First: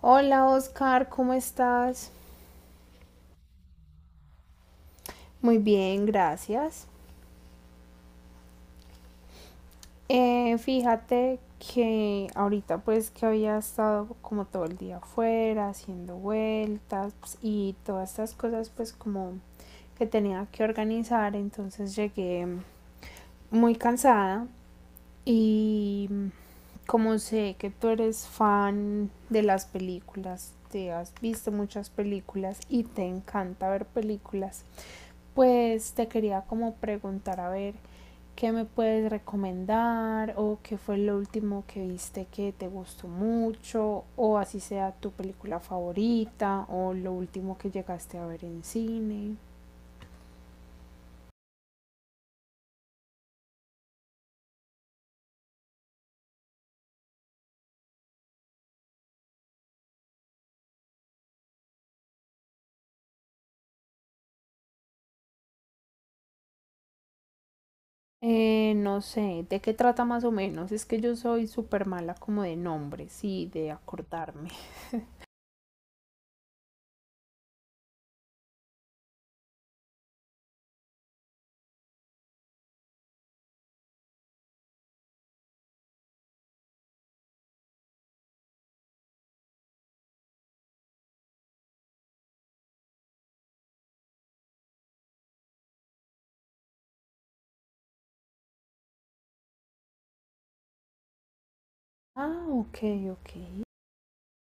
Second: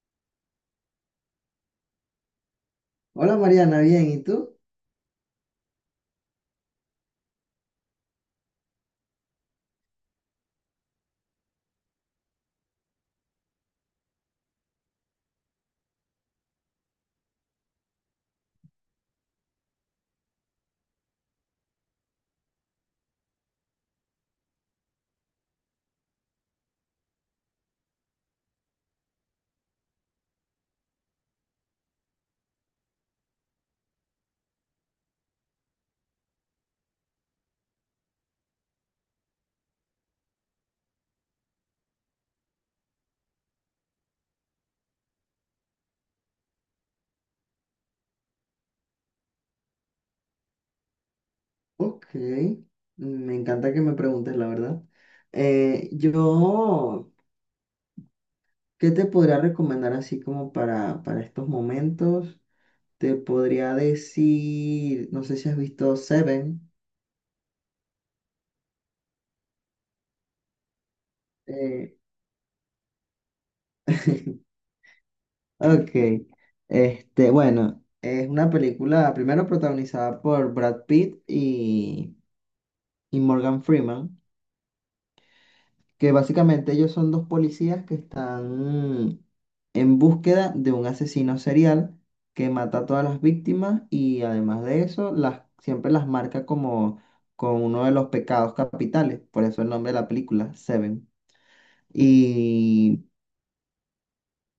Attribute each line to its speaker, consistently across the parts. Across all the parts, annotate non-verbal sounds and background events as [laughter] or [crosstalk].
Speaker 1: Hola Oscar, ¿cómo estás?
Speaker 2: Hola Mariana, bien, ¿y tú?
Speaker 1: Muy bien, gracias. Fíjate que ahorita pues que había estado como todo el día afuera haciendo vueltas pues, y todas estas cosas pues como que tenía que organizar, entonces llegué muy cansada y como sé que tú eres fan de las películas, te has visto muchas películas y te encanta ver películas. Pues te quería como preguntar a ver qué me puedes recomendar o qué fue lo último que viste que te gustó mucho o así sea tu película favorita o lo último que llegaste a ver en cine.
Speaker 2: Ok, me encanta que me preguntes, la verdad. Yo, ¿qué te podría recomendar así como para estos momentos? Te podría decir, no sé si has visto Seven.
Speaker 1: No sé, ¿de qué trata más o menos? Es que yo soy súper
Speaker 2: eh,
Speaker 1: mala como de nombres y de acordarme.
Speaker 2: [laughs]
Speaker 1: [laughs]
Speaker 2: ok, este, bueno, es una película primero protagonizada por Brad Pitt y Morgan Freeman, que básicamente ellos son dos policías que están en búsqueda de un asesino serial que mata a todas las víctimas y además de eso siempre las marca como con uno de los pecados capitales, por eso el nombre de la película, Seven.
Speaker 1: Ah, ok,
Speaker 2: y
Speaker 1: ok.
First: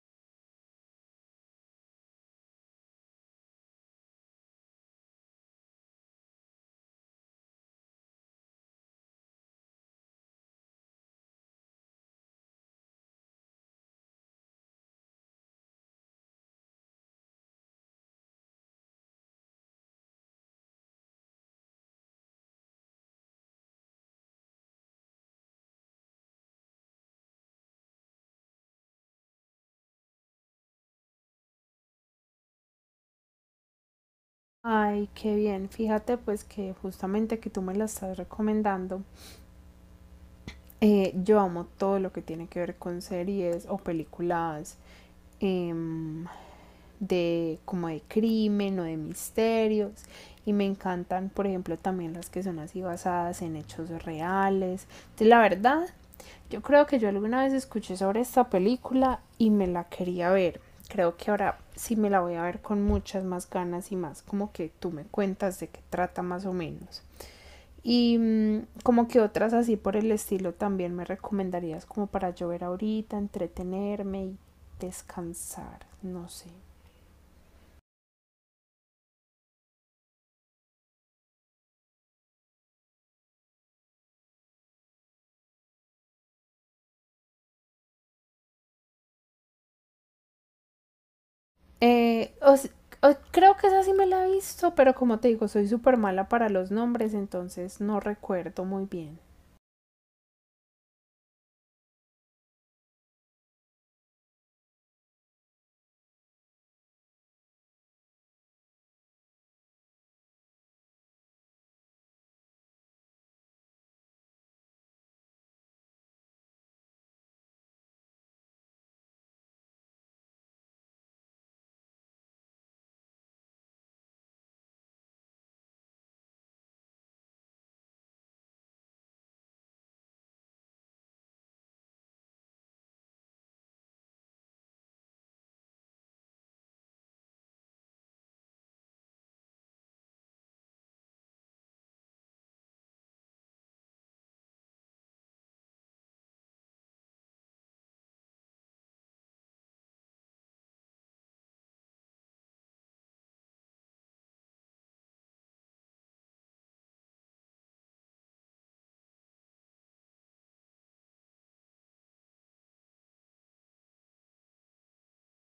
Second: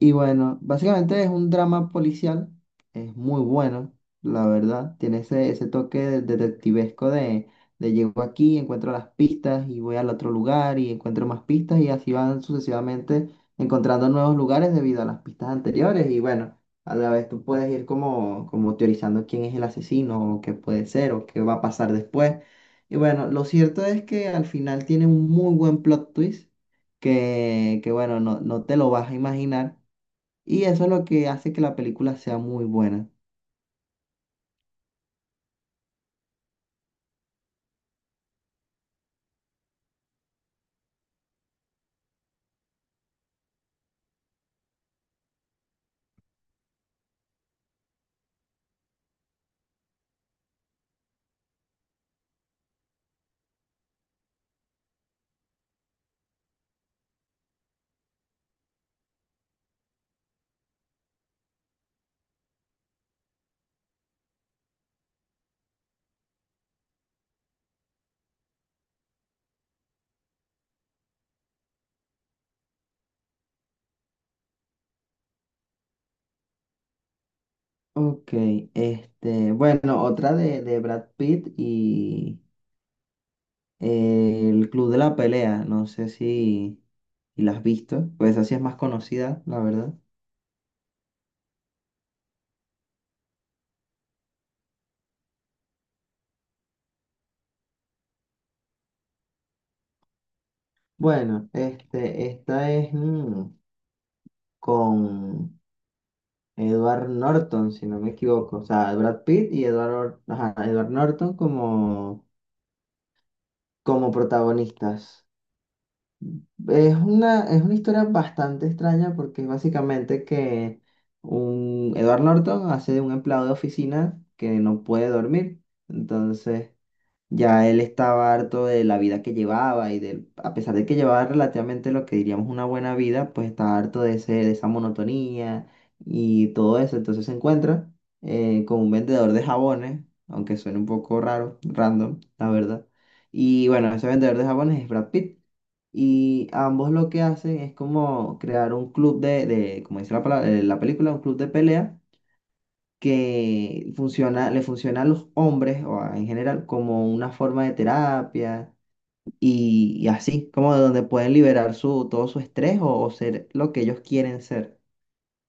Speaker 2: y bueno, básicamente es un drama policial, es muy bueno, la verdad, tiene ese toque de- detectivesco de llego aquí, encuentro las pistas y voy al otro lugar y encuentro más pistas y así van sucesivamente encontrando nuevos lugares debido a las pistas anteriores y bueno, a la vez tú puedes ir como teorizando quién es el asesino o qué puede ser o qué va a pasar después. Y bueno, lo cierto es que al final tiene un muy buen plot twist que bueno, no te lo vas a imaginar. Y eso es lo que hace que la película sea muy buena.
Speaker 1: Ay, qué bien. Fíjate pues que justamente que tú me la estás recomendando. Yo amo todo lo que tiene que ver con series o películas em, de como de crimen o de misterios y me encantan, por ejemplo, también las que son así basadas en hechos reales. Entonces la verdad, yo creo que yo alguna vez escuché sobre esta película y me la quería ver. Creo que ahora sí me la voy a ver con muchas más ganas y más como que tú me cuentas de qué trata más o menos. Y como que otras así por el estilo también me recomendarías como para yo ver ahorita, entretenerme y descansar, no sé.
Speaker 2: Ok, este, bueno, otra de Brad Pitt y el Club de la Pelea, no sé si, si la has visto, pues así es más conocida, la verdad.
Speaker 1: Eh, o s- Creo que esa sí me la he visto, pero como te digo, soy súper mala para los nombres, entonces no recuerdo muy bien.
Speaker 2: Bueno, este, esta es mm, con Edward Norton, si no me equivoco, o sea, Brad Pitt y Edward, Or- ajá, Edward Norton como protagonistas. Es una historia bastante extraña porque es básicamente que un Edward Norton hace de un empleado de oficina que no puede dormir. Entonces, ya él estaba harto de la vida que llevaba y de, a pesar de que llevaba relativamente lo que diríamos una buena vida, pues estaba harto de de esa monotonía y todo eso. Entonces se encuentra con un vendedor de jabones, aunque suene un poco raro, random, la verdad. Y bueno, ese vendedor de jabones es Brad Pitt. Y ambos lo que hacen es como crear un club de como dice la palabra, la película, un club de pelea que funciona, le funciona a los hombres o a- en general como una forma de terapia y así, como de donde pueden liberar su, todo su estrés o ser lo que ellos quieren ser.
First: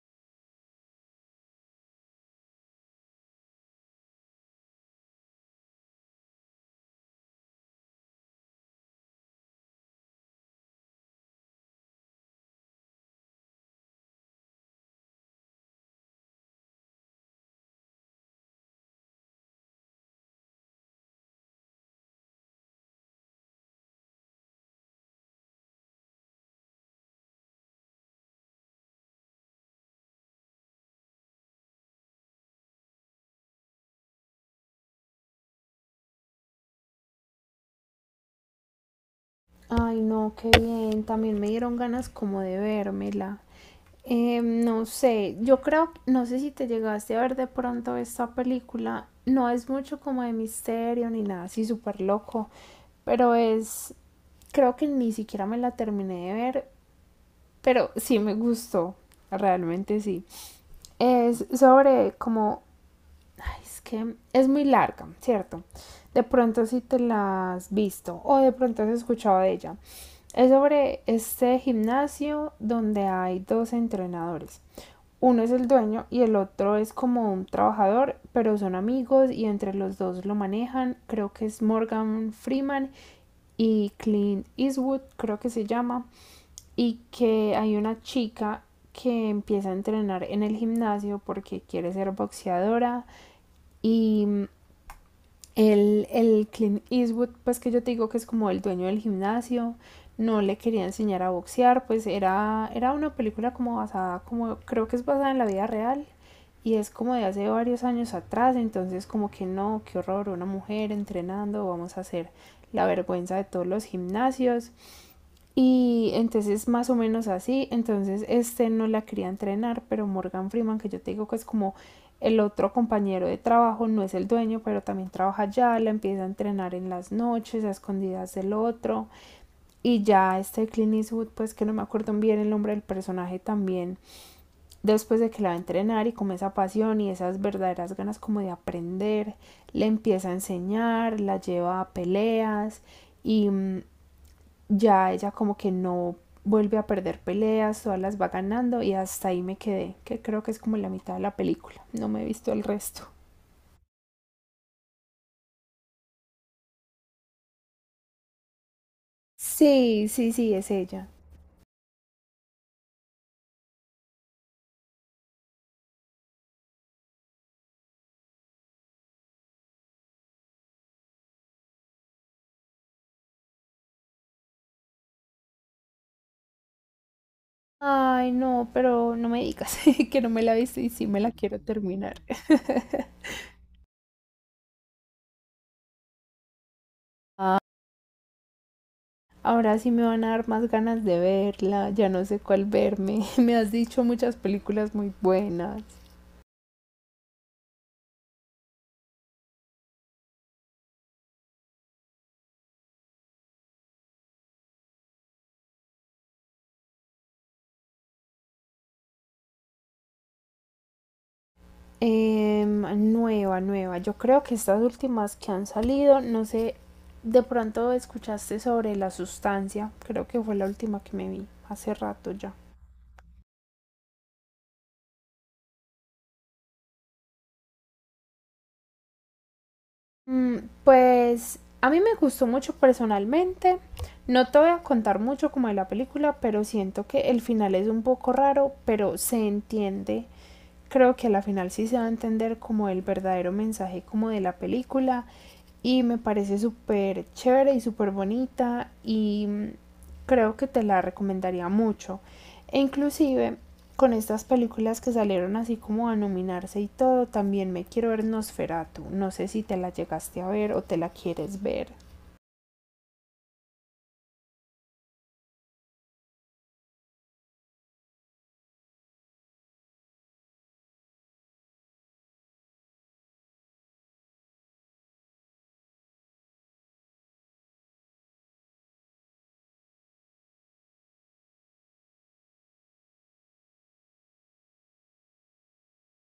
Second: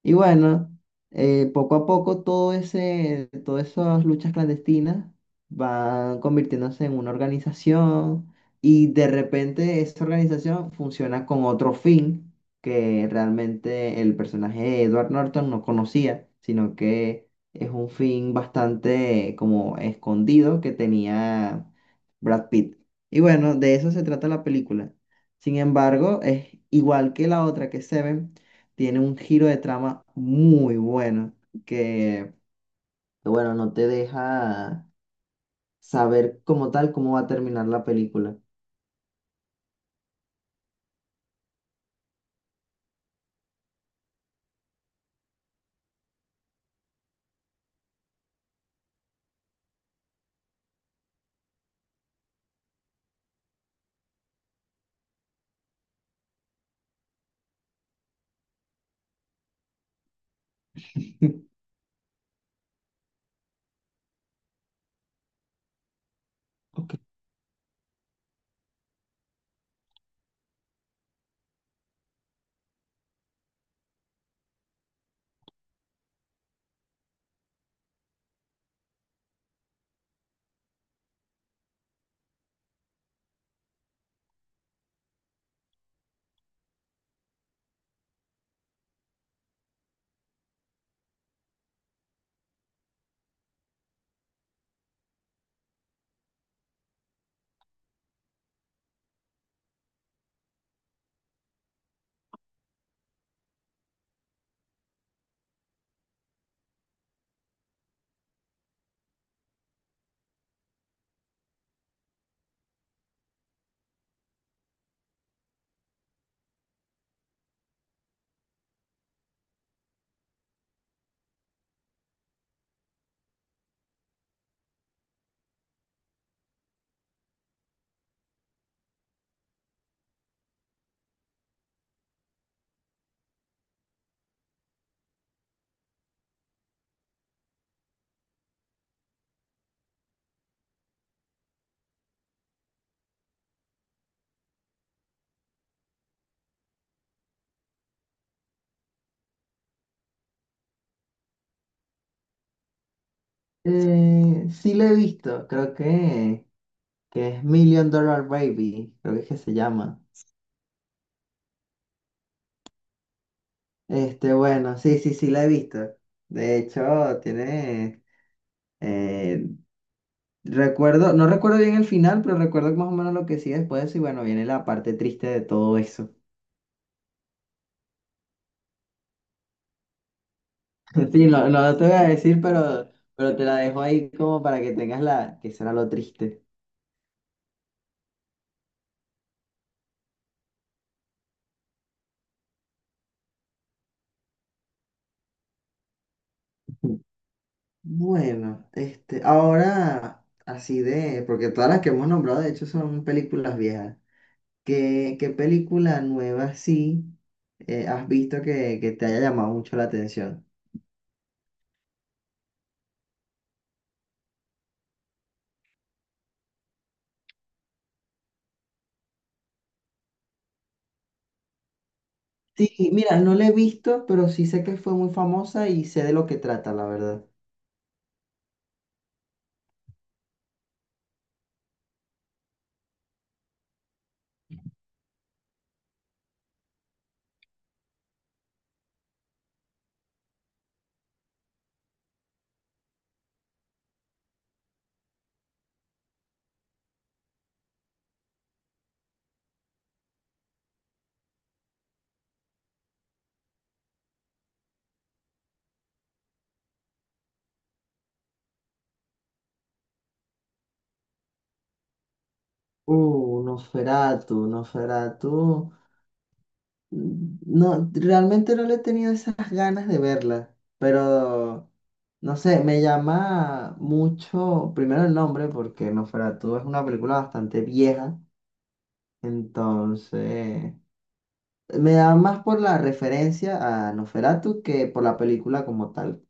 Speaker 2: Y bueno, poco a poco todo todas esas luchas clandestinas van convirtiéndose en una organización y de repente esa organización funciona con otro fin que realmente el personaje de Edward Norton no conocía, sino que es un fin bastante como escondido que tenía Brad Pitt. Y bueno, de eso se trata la película. Sin embargo, es igual que la otra que Seven tiene un giro de trama muy bueno, que, bueno, no te deja saber como tal cómo va a terminar la película.
Speaker 1: Ay, no, qué bien, también me dieron ganas como de vérmela. No sé, yo creo, no sé si te llegaste a ver de pronto esta película, no es mucho como de misterio ni nada así súper loco, pero es, creo que ni siquiera me la terminé de ver, pero sí me gustó, realmente sí. Es
Speaker 2: [laughs]
Speaker 1: sobre como, ay, es que es muy larga, ¿cierto? De pronto si
Speaker 2: Ok.
Speaker 1: te la has visto o de pronto has escuchado de ella. Es sobre este gimnasio donde hay dos entrenadores, uno es el dueño y el otro es como un trabajador, pero son amigos y entre los dos lo manejan. Creo que es Morgan Freeman y Clint Eastwood, creo que se llama. Y que hay una chica que empieza a entrenar en el gimnasio porque quiere ser boxeadora y el Clint Eastwood, pues que yo te digo que es como el dueño del gimnasio, no le quería enseñar a boxear, pues era una película como basada, como creo que es basada en la vida real y es como de hace varios años atrás, entonces como que no, qué horror, una mujer entrenando, vamos a hacer la vergüenza de todos los gimnasios y entonces más o menos así, entonces este no la quería entrenar, pero Morgan Freeman, que yo te digo que es como el otro compañero de trabajo, no es el dueño, pero también trabaja allá, la empieza a entrenar en las noches, a escondidas del otro. Y ya este Clint Eastwood, pues que no me acuerdo bien el nombre del personaje también, después de que la va a entrenar y con esa pasión y esas verdaderas ganas como de aprender, le empieza a enseñar, la lleva a peleas y ya ella como que no vuelve a perder peleas, todas las va ganando y hasta ahí me quedé, que creo que es como la mitad de la película, no me he visto el resto.
Speaker 2: Sí la he visto, que es Million Dollar Baby, creo que es que se llama.
Speaker 1: Sí, sí, sí, es ella.
Speaker 2: Este, bueno, sí, sí, sí la he visto. De hecho, tiene, eh, recuerdo, no recuerdo bien el final, pero recuerdo más o menos lo que sigue después y bueno, viene la parte triste de todo eso.
Speaker 1: Ay, no, pero no me digas [laughs] que no me la he visto y sí me
Speaker 2: Sí,
Speaker 1: la
Speaker 2: no,
Speaker 1: quiero
Speaker 2: no te voy a
Speaker 1: terminar.
Speaker 2: decir,
Speaker 1: [laughs]
Speaker 2: pero te la dejo ahí como para que tengas la, que será lo triste.
Speaker 1: Ah, ahora sí me van a dar más ganas de verla, ya no sé cuál verme. [laughs] Me has dicho muchas películas muy buenas.
Speaker 2: Bueno, este, ahora, así de, porque todas las que hemos nombrado de hecho son películas viejas. ¿ qué película nueva sí has visto que te haya llamado mucho la atención?
Speaker 1: Em, Nueva, nueva. Yo creo que estas últimas que han salido, no sé, de pronto escuchaste sobre la sustancia. Creo que fue la última que me vi hace rato ya.
Speaker 2: Sí, mira, no la he visto, pero sí sé que fue muy famosa y sé de lo que trata, la verdad.
Speaker 1: Mm, pues a mí me gustó mucho personalmente. No te voy a contar mucho como de la película, pero siento que el final es un poco raro, pero se entiende, creo que a la final sí se va a entender como el verdadero mensaje como de la película y me parece súper chévere y súper bonita y creo que te la recomendaría mucho. E inclusive con estas películas que salieron así como a nominarse y todo, también me quiero ver Nosferatu. No sé si te la llegaste a ver o te la quieres ver.
Speaker 2: Nosferatu. No, realmente no le he tenido esas ganas de verla, pero no sé, me llama mucho, primero el nombre, porque Nosferatu es una película bastante vieja, entonces me da más por la referencia a Nosferatu que por la película como tal.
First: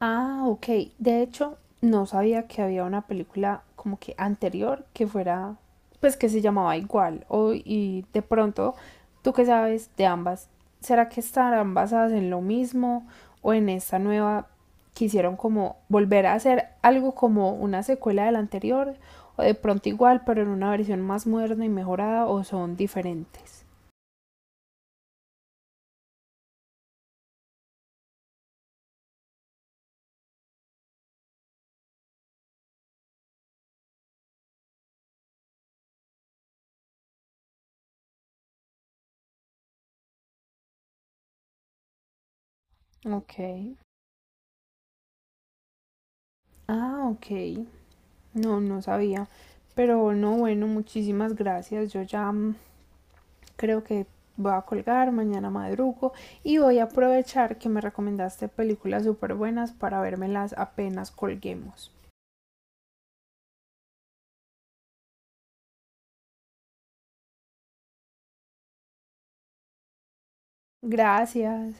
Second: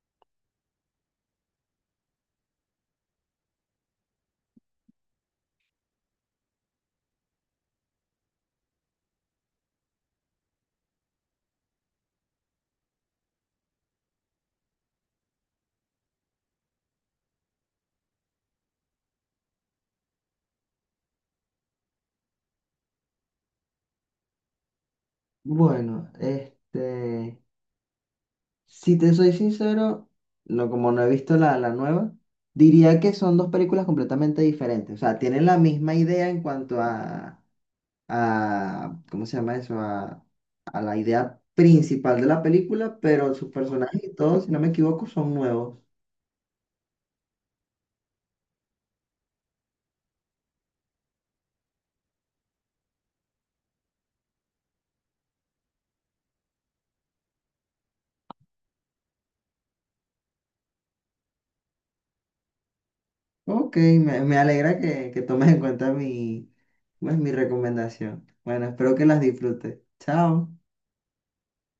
Speaker 1: Ah, ok. De hecho, no sabía que había una película como que anterior que fuera, pues que se llamaba igual. O, y de pronto, ¿tú qué sabes de ambas? ¿Será que estarán basadas en lo mismo o en esta nueva quisieron como volver a hacer algo como una secuela de la anterior? O de pronto igual, pero en una versión más moderna y mejorada o son diferentes.
Speaker 2: Bueno, este, si te soy sincero, no, como no he visto la nueva, diría que son dos películas completamente diferentes, o sea, tienen la misma idea en cuanto a, ¿cómo se llama eso? A la idea principal de la película, pero
Speaker 1: Ok.
Speaker 2: sus personajes y todo, si no me equivoco, son nuevos.
Speaker 1: Ah, ok. No, no sabía. Pero no, bueno, muchísimas gracias. Yo ya creo que voy a colgar, mañana madrugo y voy a aprovechar que me recomendaste películas súper buenas para vérmelas apenas colguemos.
Speaker 2: Ok, me alegra que tomes en cuenta mi, pues, mi recomendación. Bueno, espero que las disfrutes. Chao.
Speaker 1: Gracias.